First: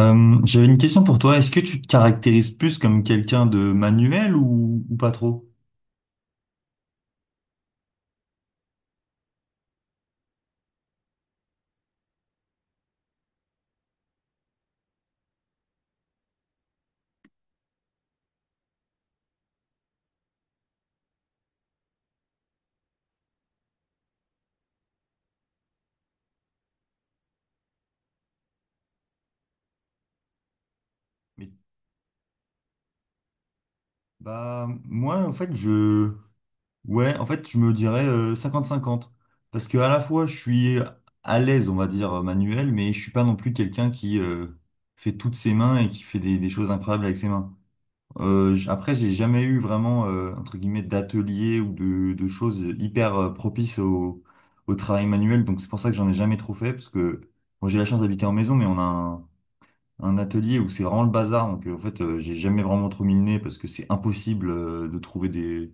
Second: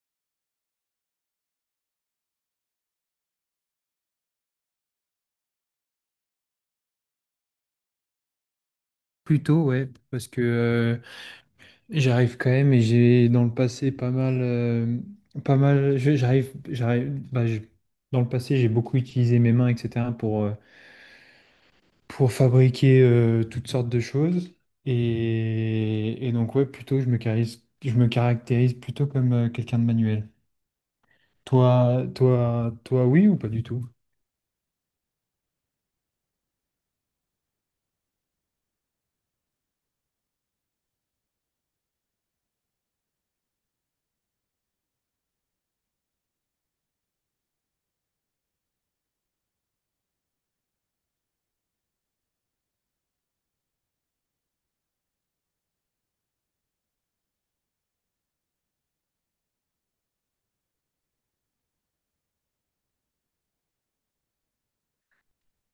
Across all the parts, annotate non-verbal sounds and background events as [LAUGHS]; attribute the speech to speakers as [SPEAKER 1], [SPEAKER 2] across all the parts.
[SPEAKER 1] J'avais une question pour toi. Est-ce que tu te caractérises plus comme quelqu'un de manuel ou pas trop?
[SPEAKER 2] Plutôt, ouais, parce que j'arrive quand même et j'ai dans le passé pas mal, pas mal, je- dans le passé j'ai beaucoup utilisé mes mains, etc. pour fabriquer toutes sortes de choses. Et donc, ouais, plutôt, je me caractérise plutôt comme quelqu'un de manuel.
[SPEAKER 1] Mais-
[SPEAKER 2] Toi, oui ou pas du tout?
[SPEAKER 1] bah, moi, en fait, je, ouais, en fait, je me dirais cinquante 50. Parce que à la fois, je suis à l'aise, on va dire, manuel, mais je suis pas non plus quelqu'un qui fait toutes ses mains et qui fait des choses incroyables avec ses mains. Après, j'ai jamais eu vraiment, entre guillemets, d'atelier ou de choses hyper propices au travail manuel. Donc, c'est pour ça que j'en ai jamais trop fait, parce que bon, j'ai la chance d'habiter en maison, mais on a un atelier où c'est vraiment le bazar. Donc, j'ai jamais vraiment trop mis le nez parce que c'est impossible, de trouver des,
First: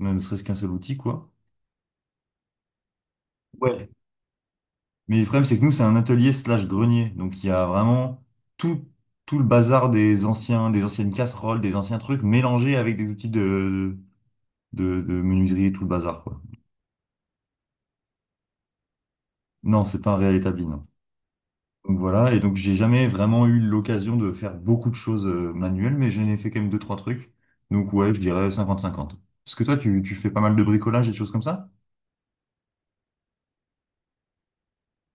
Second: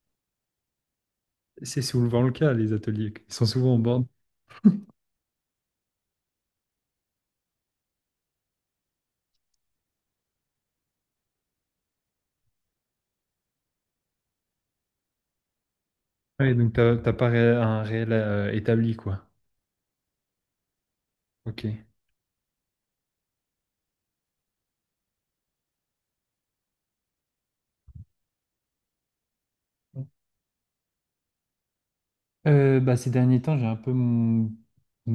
[SPEAKER 1] ne serait-ce qu'un seul outil, quoi.
[SPEAKER 2] C'est souvent le cas, les ateliers, ils sont souvent en
[SPEAKER 1] Ouais.
[SPEAKER 2] borne.
[SPEAKER 1] Mais le problème, c'est que nous, c'est un atelier slash grenier. Donc, il y a vraiment tout, tout le bazar des anciens, des anciennes casseroles, des anciens trucs mélangés avec des outils de menuiserie et tout le bazar, quoi.
[SPEAKER 2] Ouais, donc t'as pas un réel établi, quoi.
[SPEAKER 1] Non, c'est pas un réel établi, non.
[SPEAKER 2] Ok.
[SPEAKER 1] Donc voilà, et donc j'ai jamais vraiment eu l'occasion de faire beaucoup de choses manuelles, mais j'en ai fait quand même deux, trois trucs. Donc ouais, je dirais cinquante cinquante. Parce que toi, tu fais pas mal de bricolage et de choses comme ça?
[SPEAKER 2] Bah, ces derniers temps, j'ai un peu mon-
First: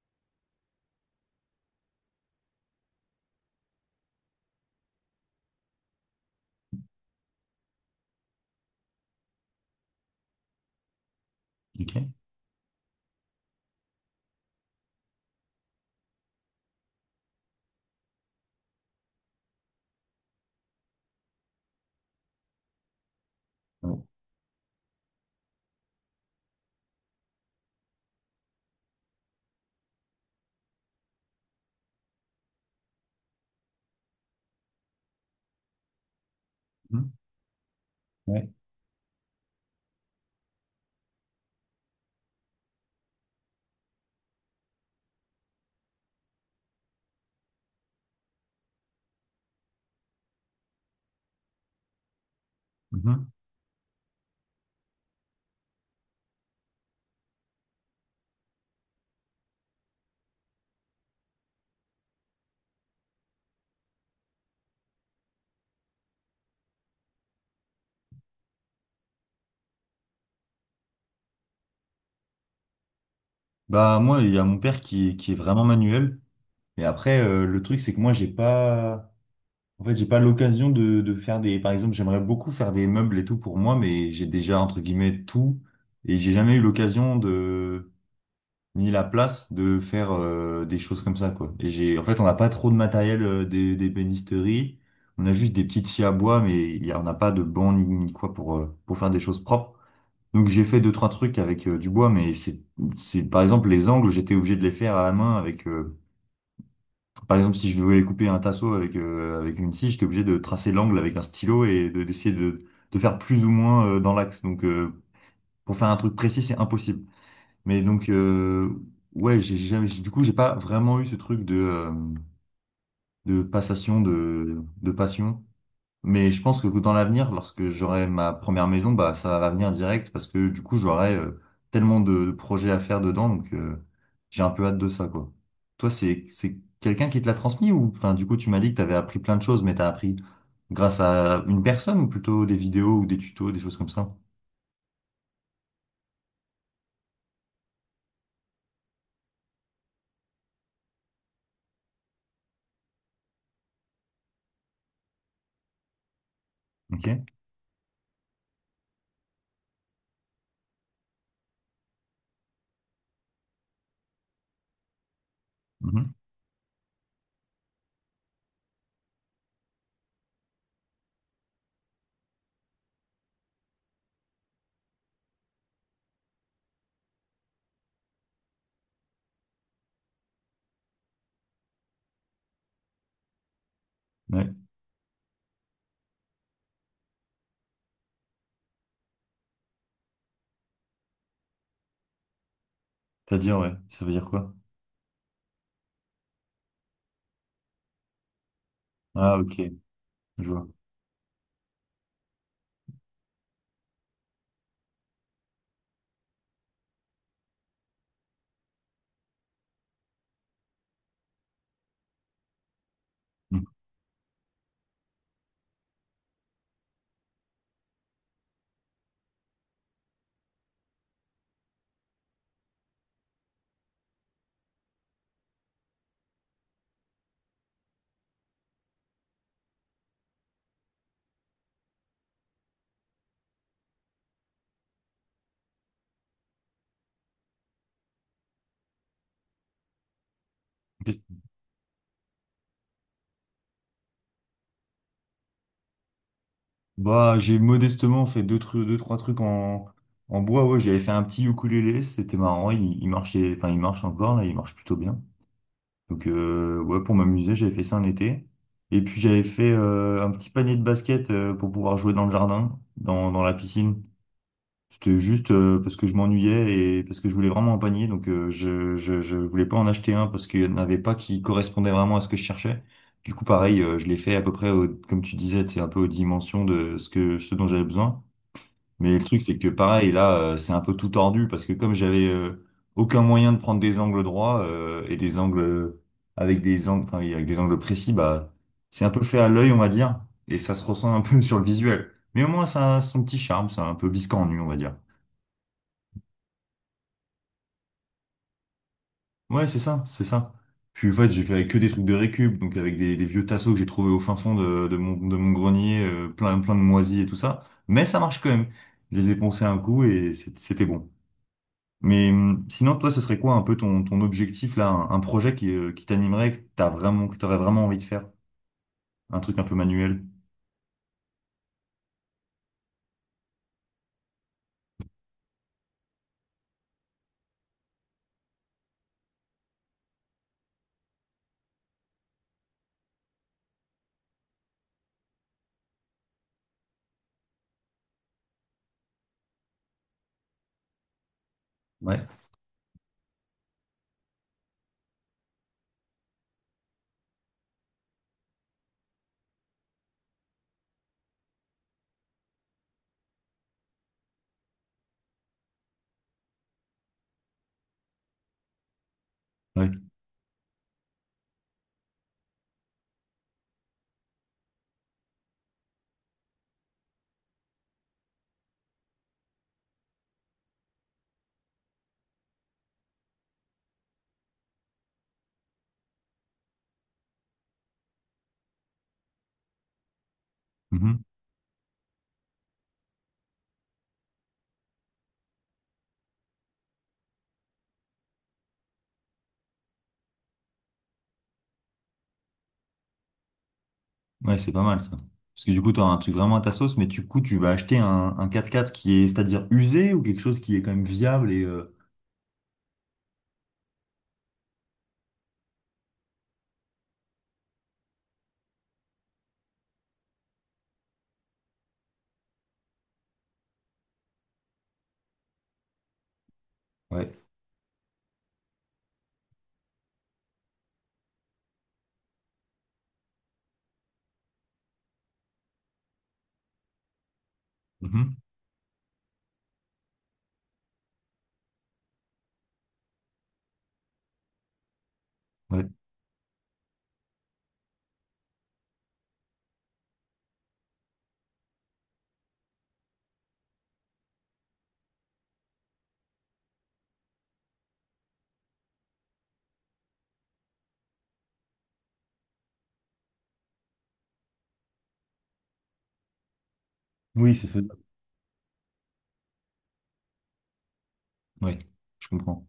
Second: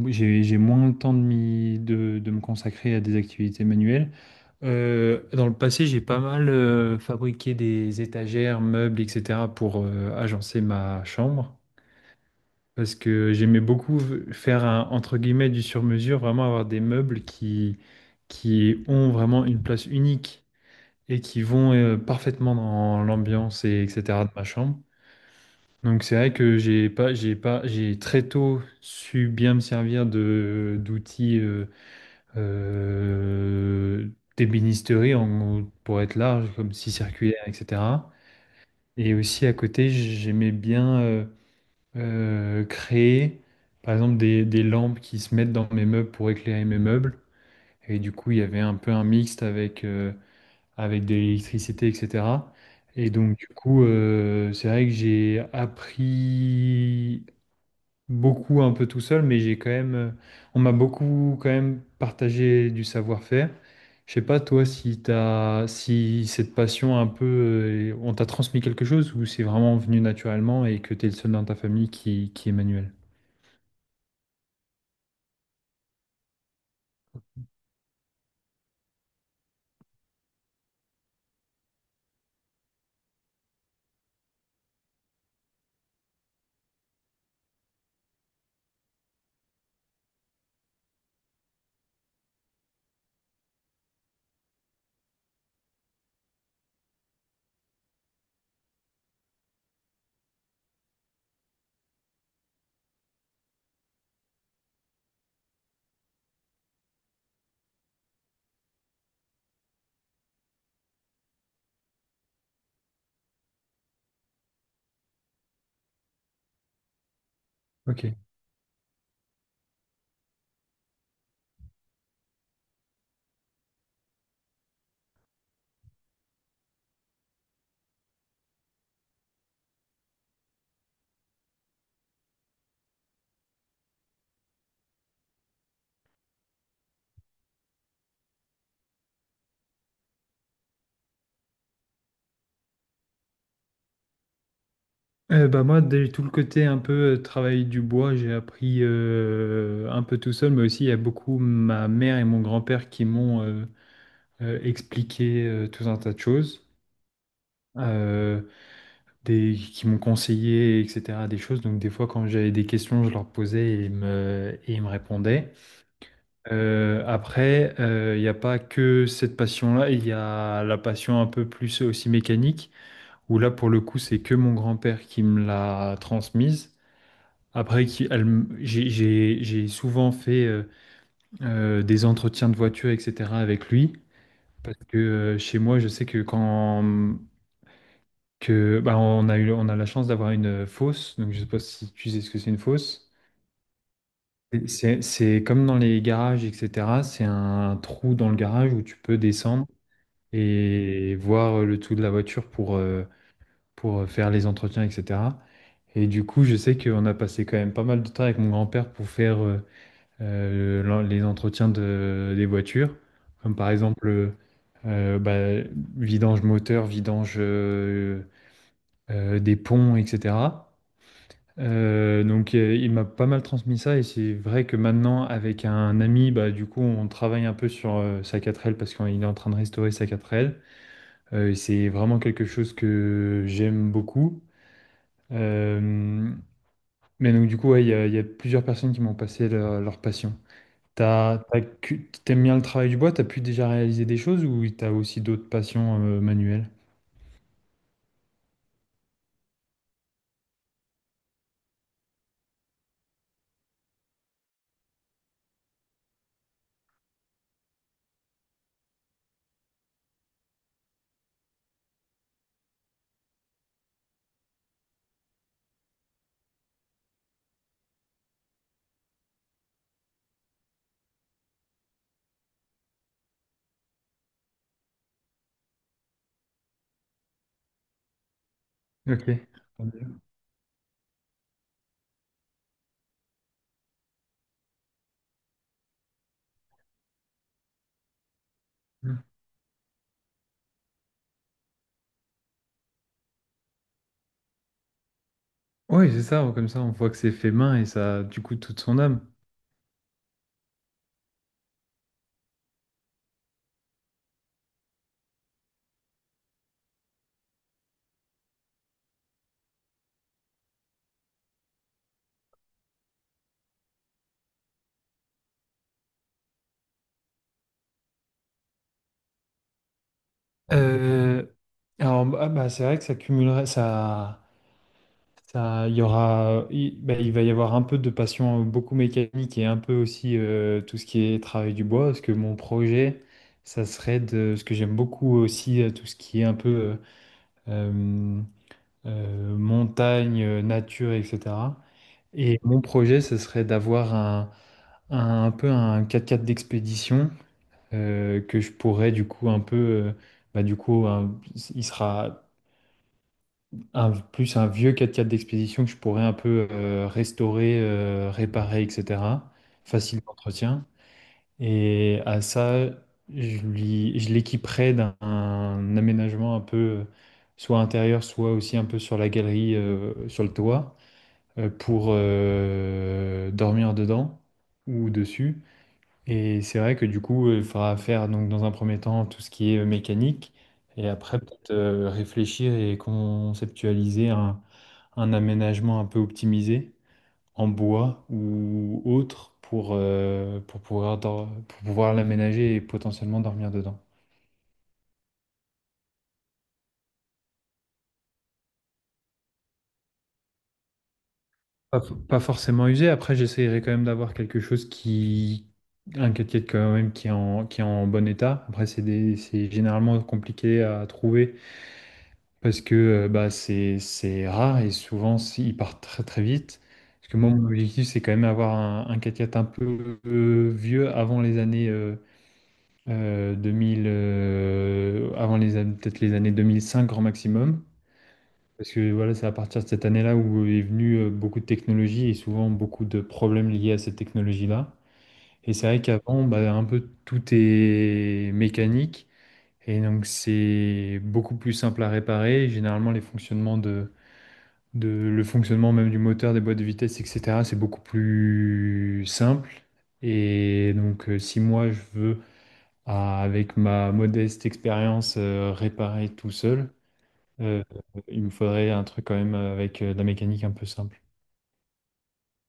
[SPEAKER 2] j'ai moins le temps de me consacrer à des activités manuelles. Dans le passé, j'ai pas mal fabriqué des étagères, meubles, etc. pour agencer ma chambre.
[SPEAKER 1] Ok.
[SPEAKER 2] Parce que j'aimais beaucoup faire un, entre guillemets, du sur-mesure, vraiment avoir des meubles qui ont vraiment une place unique et qui vont parfaitement dans l'ambiance et
[SPEAKER 1] Ouais.
[SPEAKER 2] etc. de ma chambre. Donc c'est vrai que j'ai pas, j'ai pas, j'ai très tôt su bien me servir de d'outils euh, d'ébénisterie pour être large, comme scie
[SPEAKER 1] Mhm.
[SPEAKER 2] circulaire, etc.
[SPEAKER 1] Ouais.
[SPEAKER 2] Et aussi à côté, j'aimais bien créer, par exemple, des lampes qui se mettent dans mes meubles pour éclairer mes meubles. Et du coup, il y avait un peu un mixte avec de l'électricité, etc. Et
[SPEAKER 1] Mhm.
[SPEAKER 2] donc, du coup, c'est vrai que j'ai appris beaucoup un peu tout seul, mais j'ai quand même, on m'a beaucoup quand même partagé du savoir-faire. Je sais pas toi si cette passion un peu, on t'a transmis quelque chose ou c'est vraiment venu naturellement et que t'es le seul dans ta famille qui est manuel.
[SPEAKER 1] Bah moi, il y a mon père qui est vraiment manuel. Et après, le truc, c'est que moi, j'ai pas... En fait, j'ai pas l'occasion de faire des... Par exemple, j'aimerais beaucoup faire des meubles et tout pour moi, mais j'ai déjà, entre guillemets, tout. Et j'ai jamais eu l'occasion de ni la place de faire des choses comme ça, quoi. Et on n'a pas trop de matériel euh, des. On a juste des petites scies à bois, mais on n'a pas de banc ni quoi pour faire des choses propres. Donc j'ai fait deux, trois trucs avec du bois, mais par exemple, les angles, j'étais obligé de les faire à la main avec, par exemple, si je voulais couper un tasseau avec une scie, j'étais obligé de tracer l'angle avec un stylo et d'essayer de faire plus ou moins dans l'axe. Donc, pour faire un truc précis, c'est impossible. Mais
[SPEAKER 2] Ok.
[SPEAKER 1] donc, ouais, j'ai jamais, j'ai- du coup, j'ai pas vraiment eu ce truc de passation, de passion. Mais je pense que dans l'avenir, lorsque j'aurai ma première maison, bah, ça va venir direct parce que du coup, j'aurai tellement de projets à faire dedans. Donc, j'ai un peu hâte de ça, quoi. Toi, c'est quelqu'un qui te l'a transmis ou, enfin, du coup, tu m'as dit que t'avais appris plein de choses, mais t'as appris grâce à une personne ou plutôt des vidéos ou des tutos, des choses comme ça?
[SPEAKER 2] Bah moi, dès tout le côté un peu travail du bois, j'ai appris un peu tout seul, mais aussi il y a beaucoup ma mère et mon grand-père qui m'ont expliqué tout un tas de choses.
[SPEAKER 1] Ok.
[SPEAKER 2] Euh, qui m'ont conseillé, etc., des choses. Donc, des fois, quand j'avais des questions, je leur posais et ils me répondaient.
[SPEAKER 1] Mhm.
[SPEAKER 2] Après, il n'y a pas que cette passion-là, il y a la passion un peu plus aussi mécanique, où là, pour le coup, c'est que mon grand-père qui me l'a transmise. Après, j'ai souvent fait des entretiens de voiture, etc., avec lui.
[SPEAKER 1] Ouais.
[SPEAKER 2] Parce que chez moi, je sais que quand que bah, on a la chance d'avoir une fosse. Donc, je sais pas si tu sais ce que c'est une fosse.
[SPEAKER 1] C'est-à-dire, ouais. Ça veut dire quoi?
[SPEAKER 2] C'est comme dans les garages, etc. C'est un trou dans le garage où tu peux
[SPEAKER 1] Ah, ok.
[SPEAKER 2] descendre
[SPEAKER 1] Je vois.
[SPEAKER 2] et voir le tout de la voiture pour faire les entretiens, etc. Et du coup, je sais qu'on a passé quand même pas mal de temps avec mon grand-père pour faire les entretiens des voitures. Comme
[SPEAKER 1] Mm.
[SPEAKER 2] par exemple, bah, vidange moteur, vidange des ponts, etc. Donc il m'a pas mal transmis ça et c'est vrai que maintenant avec un ami, bah, du coup, on travaille un peu sur, sa 4L parce qu'il est en train de restaurer sa 4L, et c'est vraiment quelque chose que j'aime beaucoup. Hem, mais donc du coup, ouais, il y a plusieurs personnes qui m'ont passé leur passion. Tu as bien le travail du bois? T'as pu déjà réaliser des choses ou t'as aussi d'autres passions, manuelles?
[SPEAKER 1] Bah, j'ai modestement fait deux trois trucs en bois. Ouais, j'avais fait un petit ukulélé, c'était marrant. Il marchait, enfin, il marche encore là, il marche plutôt bien. Donc, ouais, pour m'amuser, j'avais fait ça un été. Et puis, j'avais fait un petit panier de basket pour pouvoir jouer dans le jardin, dans la piscine. C'était juste parce que je m'ennuyais et parce que je voulais vraiment un panier. Donc je voulais pas en acheter un parce qu'il n'y en avait pas qui correspondait vraiment à ce que je cherchais. Du coup, pareil, je l'ai fait à peu près, au- comme tu disais, c'est un peu aux dimensions de ce que ce dont j'avais besoin. Mais le truc,
[SPEAKER 2] OK.
[SPEAKER 1] c'est que pareil, là, c'est un peu tout tordu parce que comme j'avais aucun moyen de prendre des angles droits et des angles avec des angles, enfin, avec des angles précis, bah c'est un
[SPEAKER 2] Mmh.
[SPEAKER 1] peu fait à l'œil, on va dire, et ça se ressent un peu [LAUGHS] sur le visuel. Mais au moins, ça a son petit charme, c'est un peu biscornu, on va dire.
[SPEAKER 2] Oui, c'est ça, comme ça, on voit que c'est fait main et ça a, du coup, toute son âme.
[SPEAKER 1] Ouais, c'est ça, c'est ça. Puis en fait, j'ai fait avec que des trucs de récup, donc avec des vieux tasseaux que j'ai trouvés au fin fond de mon grenier, plein, plein de moisis et tout ça. Mais ça marche quand même. Je les ai poncés un coup et c'était bon. Mais sinon, toi, ce serait quoi un peu ton objectif là, un projet qui t'animerait, que t'aurais vraiment envie de faire? Un truc un peu manuel.
[SPEAKER 2] Euh, alors, bah, ah bah, c'est vrai que ça cumulerait, ça, il y aura, il, bah, il va y avoir un peu de passion beaucoup mécanique et un peu aussi tout ce qui est travail du bois, parce que mon projet, ce que j'aime beaucoup aussi, tout ce qui est un peu euh, montagne, nature, etc.
[SPEAKER 1] Ouais,
[SPEAKER 2] Et mon projet, ce serait d'avoir un peu un 4x4 d'expédition que je pourrais du coup un peu, bah, du coup, il sera plus un vieux quatre-quatre 4 d'expédition que je pourrais un peu restaurer, réparer, etc.
[SPEAKER 1] ouais.
[SPEAKER 2] Facile d'entretien. Et à ça, je l'équiperais d'un un aménagement un peu, soit intérieur, soit aussi un peu sur la galerie, sur le toit, pour dormir dedans ou dessus. Et c'est vrai que du coup, il faudra faire donc dans un premier temps tout ce qui est mécanique, et
[SPEAKER 1] Mhm.
[SPEAKER 2] après peut-être réfléchir et conceptualiser un aménagement un peu optimisé en bois ou autre pour pouvoir l'aménager et potentiellement dormir dedans.
[SPEAKER 1] Ouais, c'est pas mal ça. Parce que du coup, t'auras un truc vraiment à ta sauce, mais du coup, tu vas acheter un quatre quatre qui est, c'est-à-dire usé ou quelque chose qui est quand même viable et
[SPEAKER 2] Pas forcément usé, après j'essayerai quand même d'avoir quelque chose qui... Un 4 quand même qui est en bon état. Après, c'est généralement compliqué à trouver. Parce que bah, c'est rare et souvent ils partent très très vite. Parce que
[SPEAKER 1] ouais.
[SPEAKER 2] moi, mon objectif, c'est quand même avoir un quatre x un peu vieux avant les années 2000, peut-être les années 2005 grand maximum.
[SPEAKER 1] Mhm.
[SPEAKER 2] Parce que voilà, c'est à partir de cette année-là où est venu beaucoup de technologies et souvent beaucoup de problèmes liés à cette technologie-là. Et c'est
[SPEAKER 1] Ouais.
[SPEAKER 2] vrai qu'avant, bah, un peu tout est mécanique. Et donc, c'est beaucoup plus simple à réparer. Généralement, les fonctionnements de le fonctionnement même du moteur, des boîtes de vitesse, etc. C'est beaucoup plus simple. Et donc, si moi je veux, avec ma modeste expérience, réparer tout seul,
[SPEAKER 1] Oui, c'est
[SPEAKER 2] euh,
[SPEAKER 1] faisable.
[SPEAKER 2] il me faudrait un truc quand même avec de la mécanique un peu simple.
[SPEAKER 1] Oui, je comprends.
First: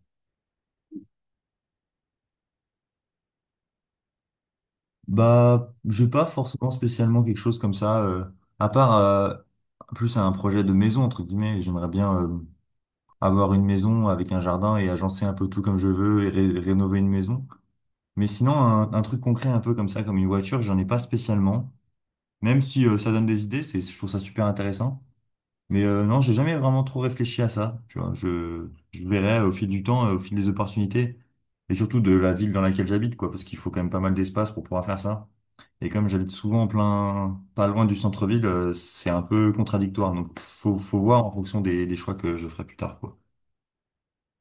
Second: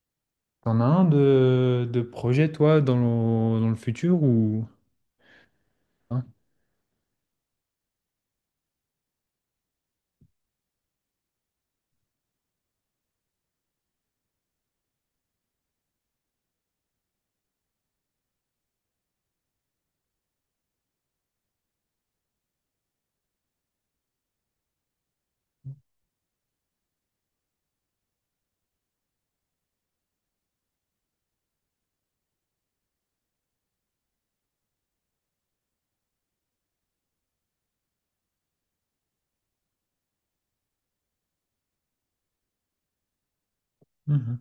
[SPEAKER 2] T'en as un de projet, toi, dans dans le futur ou...
[SPEAKER 1] Bah, j'ai pas forcément spécialement quelque chose comme ça, à part plus un projet de maison, entre guillemets. J'aimerais bien avoir une maison avec un jardin et agencer un peu tout comme je veux et rénover une maison. Mais sinon, un truc concret un peu comme ça, comme une voiture, j'en ai pas spécialement. Même si ça donne des idées, c'est, je trouve ça super intéressant. Mais non, j'ai jamais vraiment trop réfléchi à ça. Tu vois, je verrai au fil du temps, au fil des opportunités, et surtout de la ville dans laquelle j'habite, quoi, parce qu'il faut quand même pas mal d'espace pour pouvoir faire ça. Et comme j'habite souvent en plein, pas loin du centre-ville, c'est un peu contradictoire. Donc, faut voir en fonction des choix que je ferai plus tard, quoi.
[SPEAKER 2] Hein.